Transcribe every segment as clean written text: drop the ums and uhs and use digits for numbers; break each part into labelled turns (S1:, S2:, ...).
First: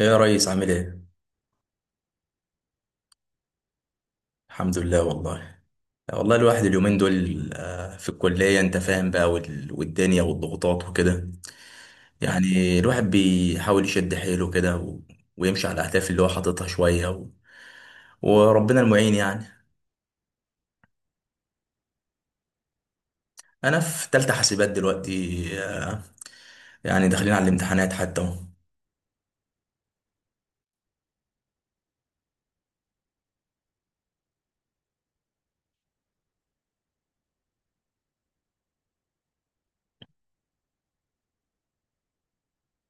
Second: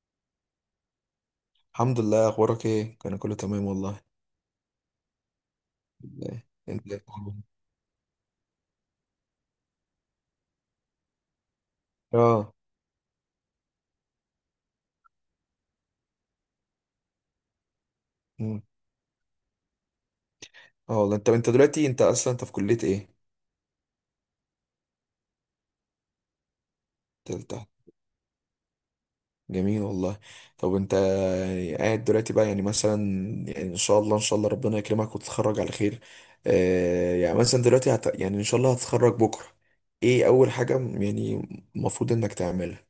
S1: ايه يا ريس عامل ايه؟
S2: الحمد لله، اخبارك ايه؟ انا كله تمام والله.
S1: الحمد لله والله. والله
S2: إيه،
S1: الواحد
S2: انت إيه
S1: اليومين
S2: الأخبار؟
S1: دول في الكلية انت فاهم بقى، والدنيا والضغوطات وكده.
S2: اه.
S1: يعني الواحد بيحاول يشد حيله كده ويمشي على الأهداف اللي هو حاططها شوية،
S2: أمم.
S1: وربنا المعين يعني.
S2: اه والله، انت دلوقتي انت اصلا في كلية ايه؟
S1: أنا في تالتة حاسبات دلوقتي، يعني داخلين على
S2: تالتة.
S1: الامتحانات حتى اهو.
S2: جميل والله. طب انت، يعني قاعد دلوقتي بقى، يعني مثلا، يعني ان شاء الله ان شاء الله ربنا يكرمك وتتخرج على خير. آه يعني مثلا دلوقتي يعني ان شاء الله هتتخرج بكرة. ايه اول حاجة يعني المفروض انك تعملها.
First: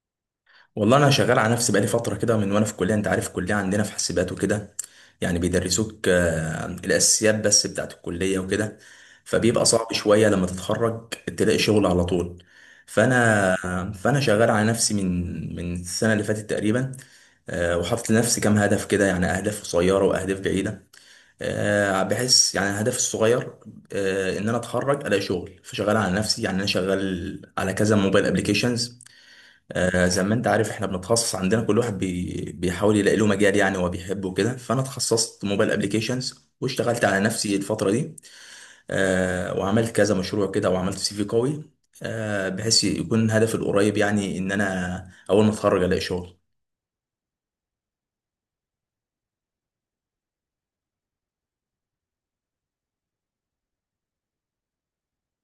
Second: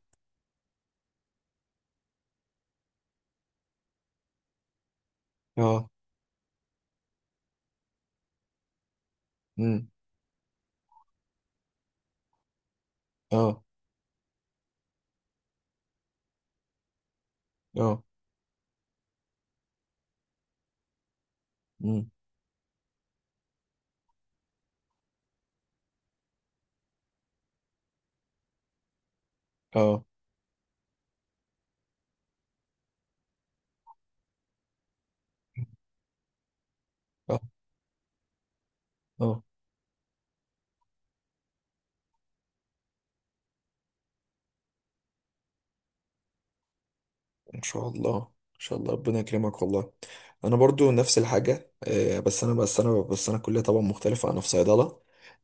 S1: والله انا شغال على نفسي بقالي فتره كده من وانا في الكليه، انت عارف الكليه عندنا في حاسبات وكده. يعني
S2: اه.
S1: بيدرسوك الاساسيات بس بتاعت الكليه وكده. فبيبقى
S2: امم.
S1: صعب شويه لما تتخرج تلاقي شغل على طول.
S2: اه.
S1: فانا شغال على نفسي من السنه اللي فاتت تقريبا.
S2: اه.
S1: وحاطط لنفسي كام هدف كده، يعني اهداف قصيره واهداف بعيده.
S2: امم.
S1: بحس يعني الهدف الصغير ان انا اتخرج الاقي شغل، فشغال على نفسي. يعني انا شغال على كذا موبايل ابلكيشنز.
S2: اه.
S1: زي ما انت عارف احنا بنتخصص عندنا، كل واحد بيحاول يلاقي له مجال يعني هو بيحبه كده. فانا اتخصصت موبايل ابليكيشنز واشتغلت على نفسي الفترة دي.
S2: اه.
S1: وعملت كذا مشروع كده وعملت CV قوي، بحيث يكون هدفي القريب يعني ان انا اول ما اتخرج الاقي شغل.
S2: ان شاء الله ان شاء الله ربنا يكرمك والله. انا برضو نفس الحاجه، بس انا كليه طبعا مختلفه، انا في صيدله.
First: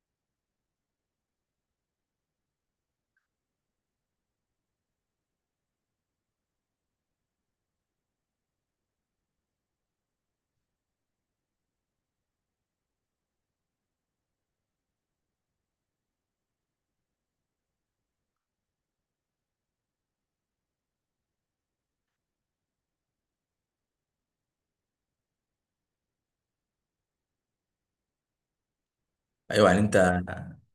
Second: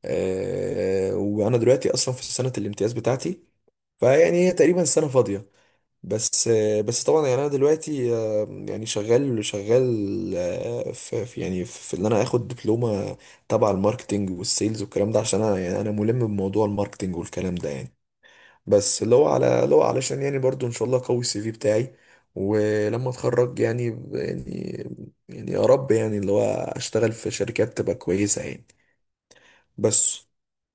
S2: وانا دلوقتي اصلا في سنه الامتياز بتاعتي، فيعني هي تقريبا سنه فاضيه. بس بس طبعا يعني انا دلوقتي، يعني شغال شغال. يعني في ان انا اخد دبلومه تبع الماركتينج والسيلز والكلام ده، عشان انا يعني انا ملم بموضوع الماركتينج والكلام ده يعني. بس اللي هو علشان يعني برضو ان شاء الله قوي السي في بتاعي ولما اتخرج يعني، يعني، يعني يا رب يعني اللي هو اشتغل في شركات تبقى كويسة يعني.
S1: ايوه. يعني انت،
S2: بس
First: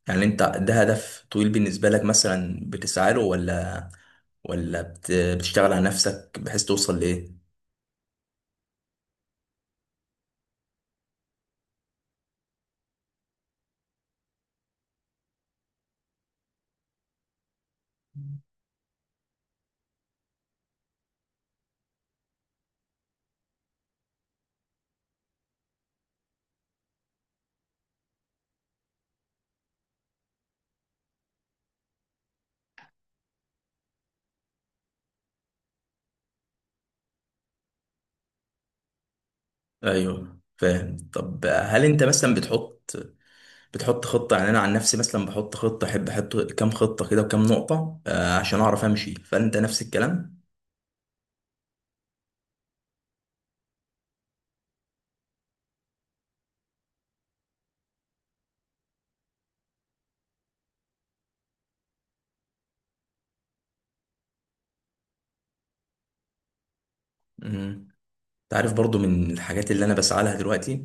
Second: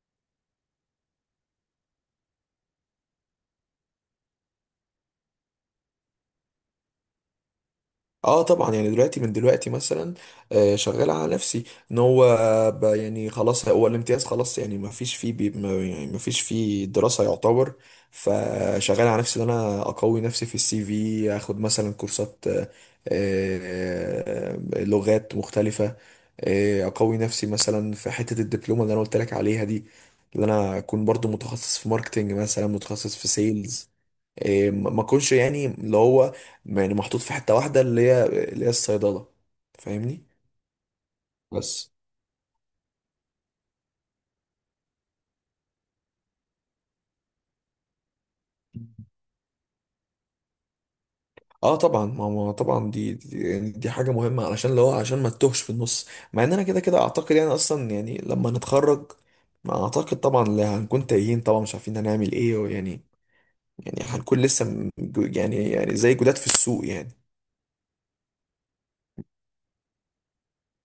S1: يعني انت ده هدف طويل بالنسبة لك مثلا بتسعى له، ولا بتشتغل على نفسك بحيث توصل لايه؟
S2: اه طبعا يعني دلوقتي من دلوقتي مثلا، شغال على نفسي ان هو، يعني خلاص هو الامتياز خلاص، يعني ما فيش فيه دراسة يعتبر. فشغال على نفسي ان انا اقوي نفسي في السي في، اخد مثلا كورسات، آه، لغات مختلفة، اقوي نفسي مثلا في حتة الدبلومة اللي انا قلت لك عليها دي، اللي انا اكون برضو متخصص في ماركتينج، مثلا متخصص في سيلز. إيه، ما اكونش يعني اللي هو، يعني محطوط في حتة واحدة اللي هي، اللي هي الصيدلة. فاهمني؟
S1: ايوه فاهم. طب هل
S2: بس
S1: انت مثلا بتحط خطة؟ يعني أنا عن نفسي مثلا بحط خطة، أحب أحط كام خطة كده وكام نقطة عشان أعرف أمشي، فأنت نفس الكلام.
S2: اه طبعا، ما طبعا، يعني دي حاجة مهمة علشان اللي هو، عشان ما تتوهش في النص. مع ان انا كده كده اعتقد يعني اصلا يعني لما نتخرج، ما اعتقد طبعا اللي هنكون تايهين طبعا مش عارفين هنعمل ايه، ويعني يعني هنكون لسه يعني زي جداد في السوق يعني.
S1: مم. أنت عارف برضو من الحاجات اللي أنا بسعى لها دلوقتي،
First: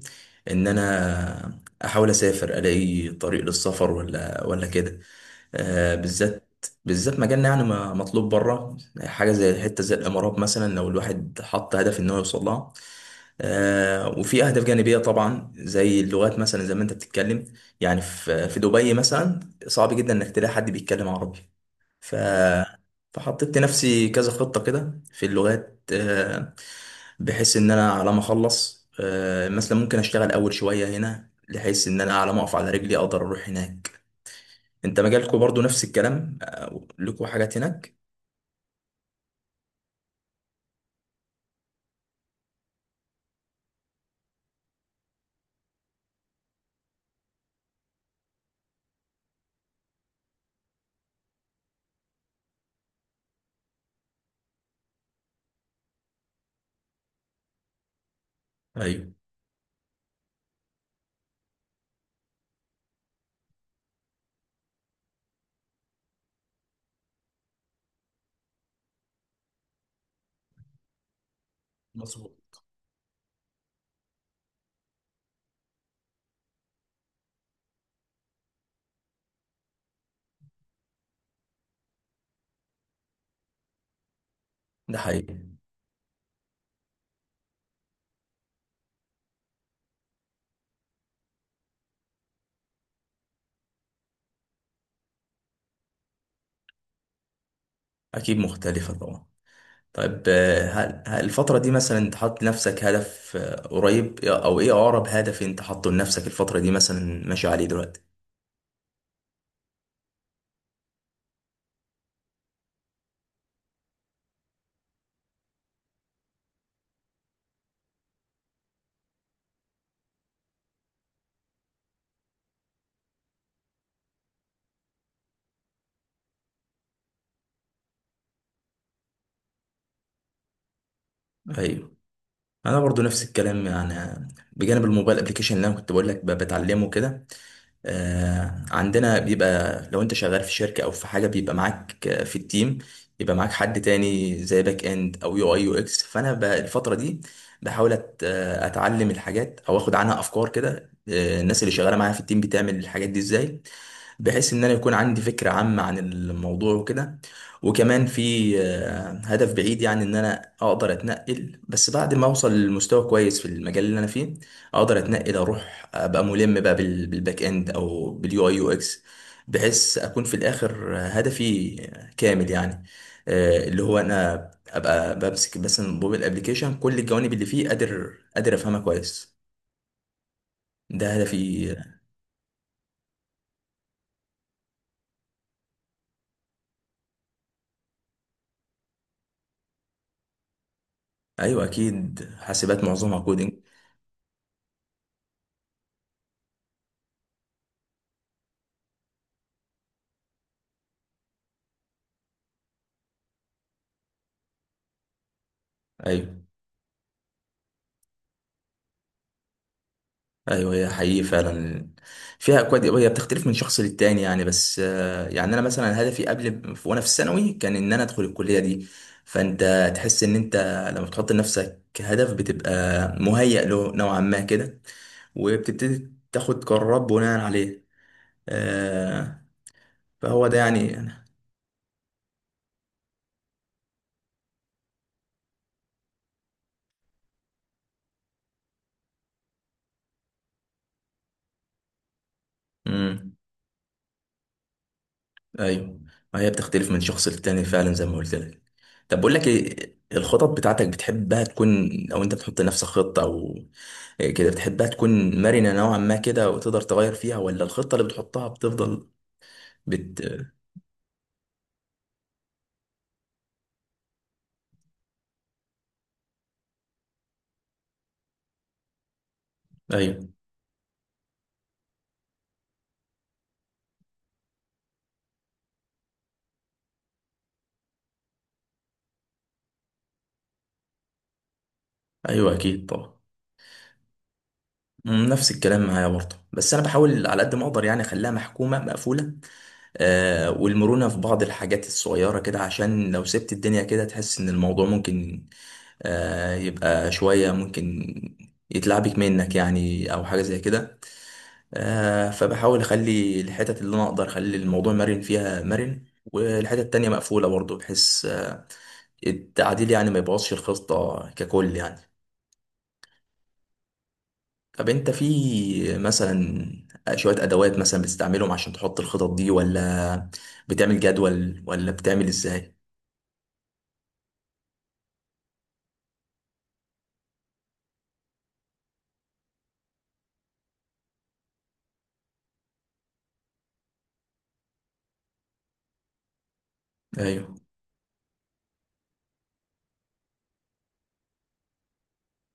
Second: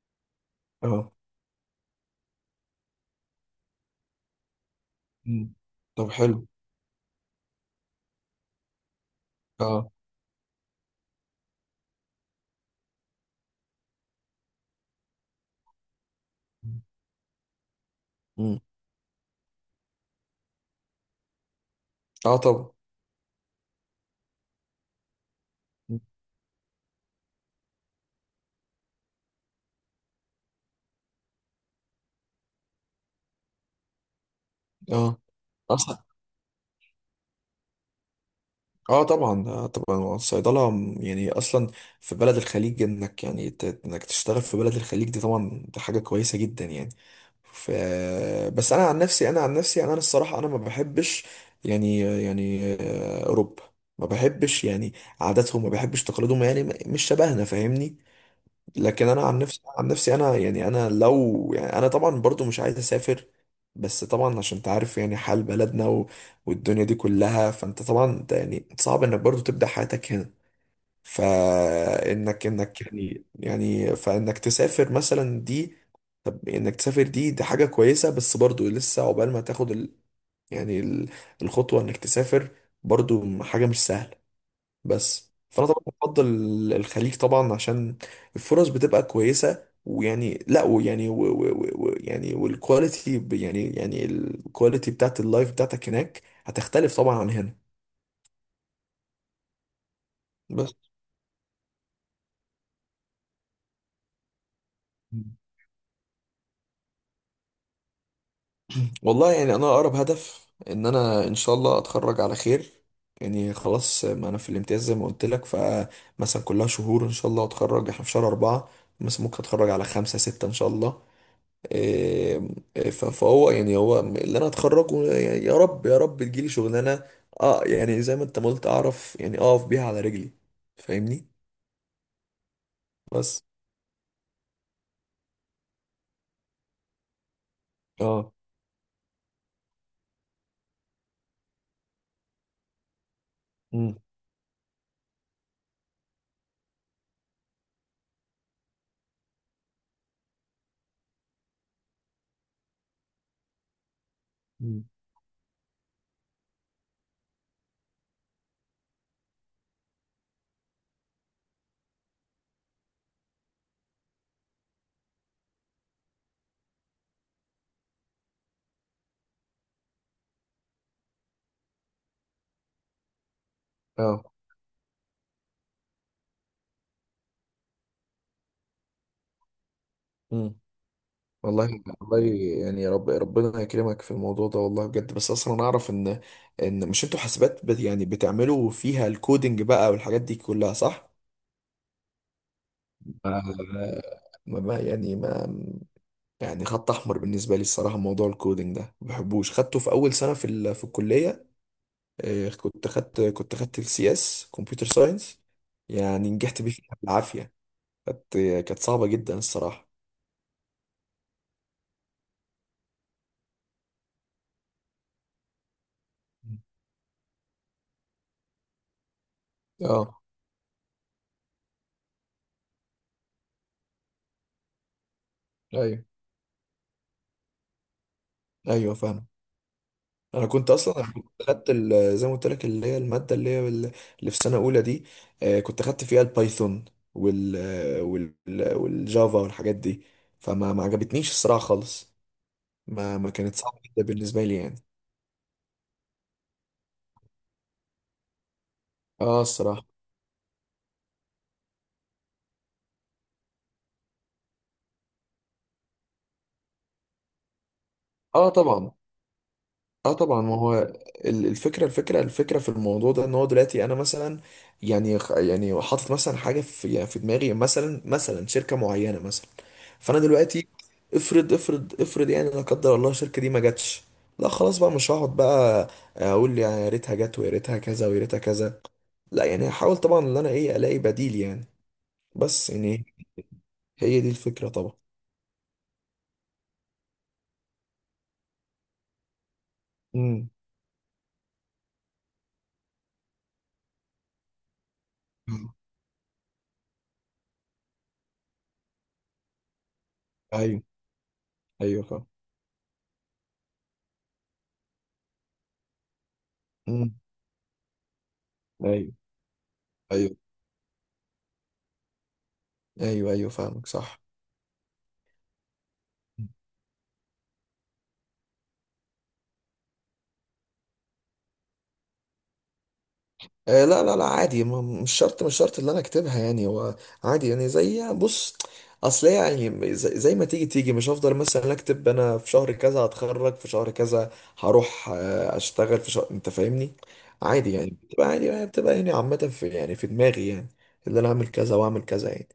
S1: إن
S2: اه.
S1: أنا أحاول أسافر ألاقي طريق للسفر ولا كده.
S2: مم. طب حلو.
S1: بالذات بالذات مجالنا يعني مطلوب بره. حاجه زي حته
S2: اه.
S1: زي الامارات مثلا، لو الواحد حط هدف ان هو يوصل لها. وفي اهداف جانبيه طبعا زي اللغات، مثلا زي ما انت بتتكلم، يعني في
S2: مم.
S1: في دبي مثلا صعب جدا انك تلاقي حد بيتكلم عربي. ف
S2: اه طبعا.
S1: فحطيت لنفسي كذا خطه كده في اللغات،
S2: مم.
S1: بحيث ان انا على ما اخلص مثلا ممكن اشتغل اول شويه هنا بحيث ان انا على ما اقف على رجلي اقدر اروح هناك. انت
S2: اه.
S1: مجالكوا برضو نفس
S2: اصلا.
S1: الكلام، لكوا حاجات هناك.
S2: اه طبعا، آه طبعا الصيدله يعني اصلا في بلد الخليج، انك يعني انك تشتغل في بلد الخليج دي طبعا، دي حاجه كويسه جدا يعني. ف، بس انا عن نفسي، انا الصراحه انا ما بحبش يعني، اوروبا ما بحبش يعني عاداتهم، ما بحبش تقاليدهم، يعني مش شبهنا. فاهمني؟ لكن
S1: ايوه
S2: انا عن نفسي، انا يعني، انا لو يعني، انا طبعا برضو مش عايز اسافر. بس طبعا عشان تعرف يعني حال بلدنا، و... والدنيا دي كلها، فانت طبعا يعني صعب انك برضو تبدأ حياتك هنا. فانك
S1: مظبوط.
S2: انك يعني يعني فانك تسافر مثلا دي. طب انك تسافر دي، حاجة كويسة. بس برضو لسه عقبال ما تاخد ال، يعني ال، الخطوة انك تسافر، برضو حاجة مش سهلة.
S1: ده
S2: بس
S1: حقيقي.
S2: فانا طبعا بفضل الخليج طبعا، عشان الفرص بتبقى كويسه. ويعني، لا، ويعني، و و و و يعني والكواليتي، يعني الكواليتي بتاعت اللايف بتاعتك هناك هتختلف طبعا عن هنا.
S1: اكيد مختلفة طبعا. طيب،
S2: بس
S1: هل الفترة دي مثلا انت حاطط لنفسك هدف قريب، إيه، او ايه اقرب هدف انت حاطه لنفسك الفترة دي مثلا ماشي عليه دلوقتي؟
S2: والله يعني انا اقرب هدف ان انا ان شاء الله اتخرج على خير، يعني خلاص ما انا في الامتياز زي ما قلت لك. فمثلا كلها شهور ان شاء الله اتخرج، احنا في شهر أربعة، مثلا ممكن اتخرج على خمسة ستة ان شاء الله. آه، فهو يعني هو اللي انا اتخرجه، يعني يا رب يا رب تجيلي شغلانه. اه يعني زي ما انت ما قلت، اعرف يعني اقف بيها على رجلي. فاهمني؟
S1: ايوه. انا برضو نفس
S2: بس
S1: الكلام يعني، بجانب الموبايل ابلكيشن اللي انا كنت بقول لك بتعلمه كده.
S2: اه.
S1: عندنا بيبقى لو انت شغال في شركة او في حاجة بيبقى معاك في التيم، يبقى معاك حد
S2: امم.
S1: تاني زي باك اند او UI UX. فانا الفترة دي بحاول اتعلم الحاجات او اخد عنها افكار كده. الناس اللي شغالة معايا في التيم بتعمل الحاجات دي ازاي، بحيث ان انا
S2: مم.
S1: يكون عندي فكرة عامة عن الموضوع وكده. وكمان في هدف بعيد، يعني ان انا اقدر اتنقل بس بعد ما اوصل لمستوى كويس في المجال اللي انا فيه، اقدر اتنقل اروح ابقى ملم بقى بالباك اند او باليو اي يو اكس، بحيث اكون في الاخر هدفي كامل يعني. اللي هو
S2: اه.
S1: انا ابقى بمسك بس الموبايل ابلكيشن كل الجوانب اللي فيه قادر افهمها كويس.
S2: امم.
S1: ده هدفي.
S2: والله والله يعني يا رب ربنا يكرمك في الموضوع ده والله بجد. بس اصلا انا اعرف ان، ان مش انتوا حاسبات يعني بتعملوا فيها الكودينج بقى والحاجات دي كلها، صح؟
S1: ايوه اكيد، حاسبات معظمها
S2: ما
S1: كودينج.
S2: يعني ما، يعني خط احمر بالنسبه لي الصراحه موضوع الكودينج ده، ما بحبوش. خدته في اول سنه في ال، في الكليه. كنت خدت السي اس كمبيوتر ساينس، يعني
S1: ايوه،
S2: نجحت بيه فيها بالعافيه. كانت، صعبه جدا الصراحه.
S1: ايوه، هي حقيقي فعلا فيها اكواد، هي بتختلف من شخص للتاني يعني. بس يعني انا مثلا هدفي قبل وانا في الثانوي كان ان انا ادخل الكليه دي. فانت
S2: اه
S1: تحس ان انت لما بتحط لنفسك هدف بتبقى مهيأ له نوعا ما كده،
S2: ايوه،
S1: وبتبتدي تاخد قرارات بناء عليه.
S2: ايوه فاهم.
S1: آه،
S2: انا
S1: فهو ده
S2: كنت اصلا،
S1: يعني
S2: أنا
S1: انا.
S2: زي ما قلت لك اللي هي الماده اللي هي ال، اللي في سنه اولى دي، كنت خدت فيها البايثون، وال وال والجافا والحاجات دي. فما، ما عجبتنيش الصراحه خالص. ما ما
S1: امم
S2: كانت صعبه جدا بالنسبه لي يعني.
S1: ايوه، ما هي بتختلف من شخص للتاني فعلا زي ما قلت لك. طب بقول
S2: اه
S1: لك
S2: الصراحة.
S1: ايه الخطط بتاعتك بتحبها تكون، او انت بتحط لنفسك خطه كده بتحبها تكون مرنة نوعا ما كده وتقدر تغير فيها، ولا الخطة اللي بتحطها
S2: اه طبعا،
S1: بتفضل
S2: اه
S1: بت
S2: طبعا ما هو، الفكرة في الموضوع ده ان هو دلوقتي انا مثلا، يعني يعني حاطط مثلا حاجة في، يعني في دماغي مثلا، مثلا شركة معينة مثلا. فانا
S1: ايوه،
S2: دلوقتي، افرض يعني لا قدر الله الشركة دي ما جاتش، لا خلاص بقى، مش هقعد بقى اقول يعني يا ريتها جت ويا ريتها كذا ويا ريتها كذا، لا يعني هحاول طبعا ان انا ايه الاقي بديل يعني.
S1: ايوه
S2: بس
S1: اكيد
S2: يعني،
S1: طبعا.
S2: هي دي الفكرة طبعا.
S1: نفس الكلام معايا برضه. بس انا بحاول على قد ما اقدر يعني اخليها محكومة مقفولة،
S2: امم.
S1: والمرونة في بعض الحاجات الصغيرة كده عشان لو سبت الدنيا كده تحس ان الموضوع ممكن يبقى شوية ممكن يتلعبك منك يعني، او حاجة زي
S2: ايوه
S1: كده.
S2: ايوه فاهم.
S1: فبحاول اخلي الحتت اللي انا اقدر اخلي الموضوع مرن فيها مرن، والحتة التانية
S2: امم.
S1: مقفولة برضه، بحيث
S2: ايوه.
S1: التعديل يعني ما
S2: ايوه
S1: يبوظش الخطة ككل يعني.
S2: ايوه ايوه فاهمك صح.
S1: طب انت في مثلا شوية ادوات مثلا بتستعملهم عشان تحط الخطط دي، ولا بتعمل جدول ولا بتعمل ازاي؟
S2: آه لا لا لا، عادي، مش شرط، اللي انا اكتبها يعني، هو عادي يعني، زي بص، اصل هي يعني زي ما تيجي تيجي، مش هفضل مثلا اكتب انا في شهر كذا هتخرج في شهر كذا، هروح اشتغل في شهر، انت فاهمني.
S1: ايوه.
S2: عادي يعني بتبقى عادي، يعني بتبقى يعني عامة في يعني في دماغي يعني، اللي انا اعمل كذا واعمل كذا يعني.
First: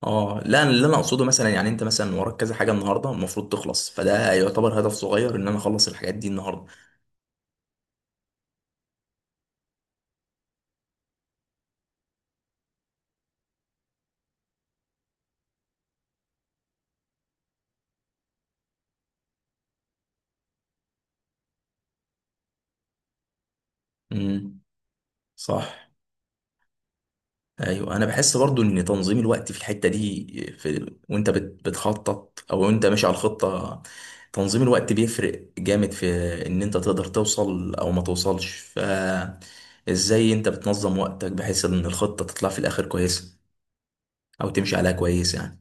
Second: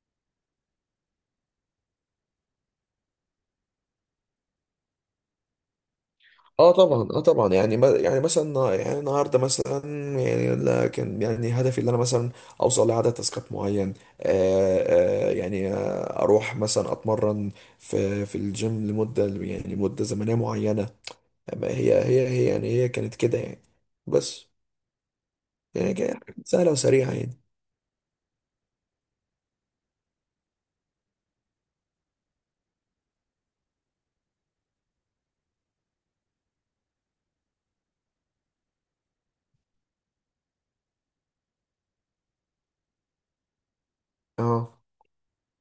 S1: اه لا، أنا اللي انا اقصده مثلا يعني انت مثلا وراك كذا حاجة النهاردة المفروض تخلص، فده يعتبر هدف صغير ان انا اخلص الحاجات دي النهاردة.
S2: اه طبعا، اه طبعا يعني يعني مثلا، يعني النهارده مثلا يعني، لا كان يعني هدفي ان انا مثلا اوصل لعدد تاسكات معين. يعني آه، اروح مثلا اتمرن في في الجيم لمده، يعني مده زمنيه معينه. ما هي، يعني هي كانت كده يعني. بس
S1: امم، صح.
S2: يعني كانت سهله وسريعه يعني.
S1: ايوه، انا بحس برضو ان تنظيم الوقت في الحته دي، وانت بتخطط او وانت ماشي على الخطه، تنظيم الوقت بيفرق جامد في ان انت تقدر توصل او ما توصلش. فازاي انت بتنظم وقتك بحيث ان الخطه تطلع في الاخر كويسه، او تمشي
S2: اه.
S1: عليها كويس يعني.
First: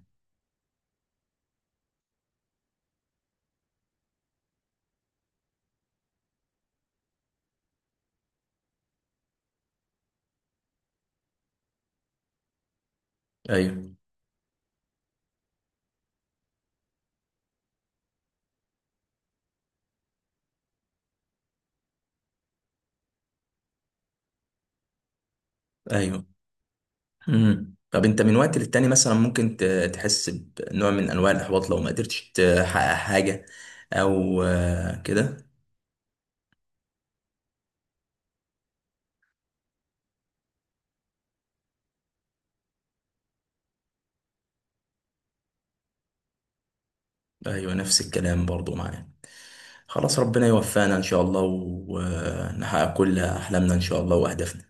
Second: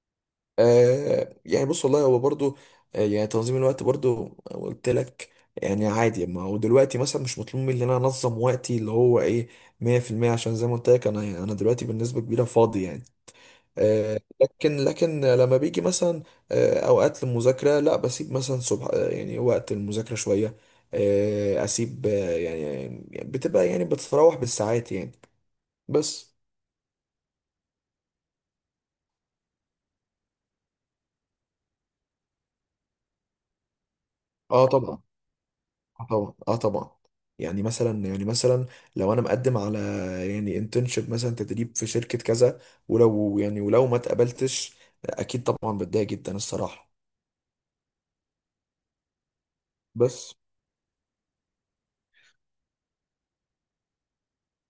S2: آه يعني بص والله، هو برضو، آه يعني تنظيم الوقت برضو قلت لك يعني. عادي ما هو دلوقتي مثلا مش مطلوب مني ان انا انظم وقتي اللي هو ايه 100% عشان زي ما قلت لك، انا، انا دلوقتي بالنسبه كبيره فاضي يعني.
S1: ايوه،
S2: آه لكن، لما بيجي مثلا آه اوقات للمذاكره، لا بسيب مثلا صبح، يعني وقت المذاكره شويه، اسيب آه يعني، يعني بتبقى، يعني بتتراوح بالساعات يعني.
S1: ايوه.
S2: بس
S1: طب انت من وقت للتاني مثلا ممكن تحس بنوع من انواع الاحباط لو ما قدرتش تحقق حاجه، او
S2: اه طبعا،
S1: كده.
S2: اه طبعا، اه طبعا، يعني مثلا، يعني مثلا لو انا مقدم على يعني انترنشيب مثلا، تدريب في شركة كذا، ولو يعني، ولو ما اتقبلتش، اكيد طبعا بتضايق جدا الصراحة.
S1: ايوه نفس الكلام برضو معايا. خلاص،
S2: بس
S1: ربنا يوفقنا إن شاء الله ونحقق كل أحلامنا إن شاء الله وأهدافنا.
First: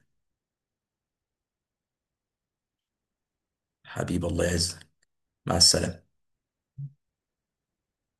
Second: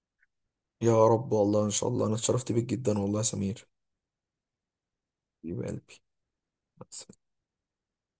S2: يا رب والله ان شاء الله، انا اتشرفت بيك جدا والله يا سمير،
S1: حبيب الله يعزك. مع
S2: حبيب قلبي.
S1: السلامة.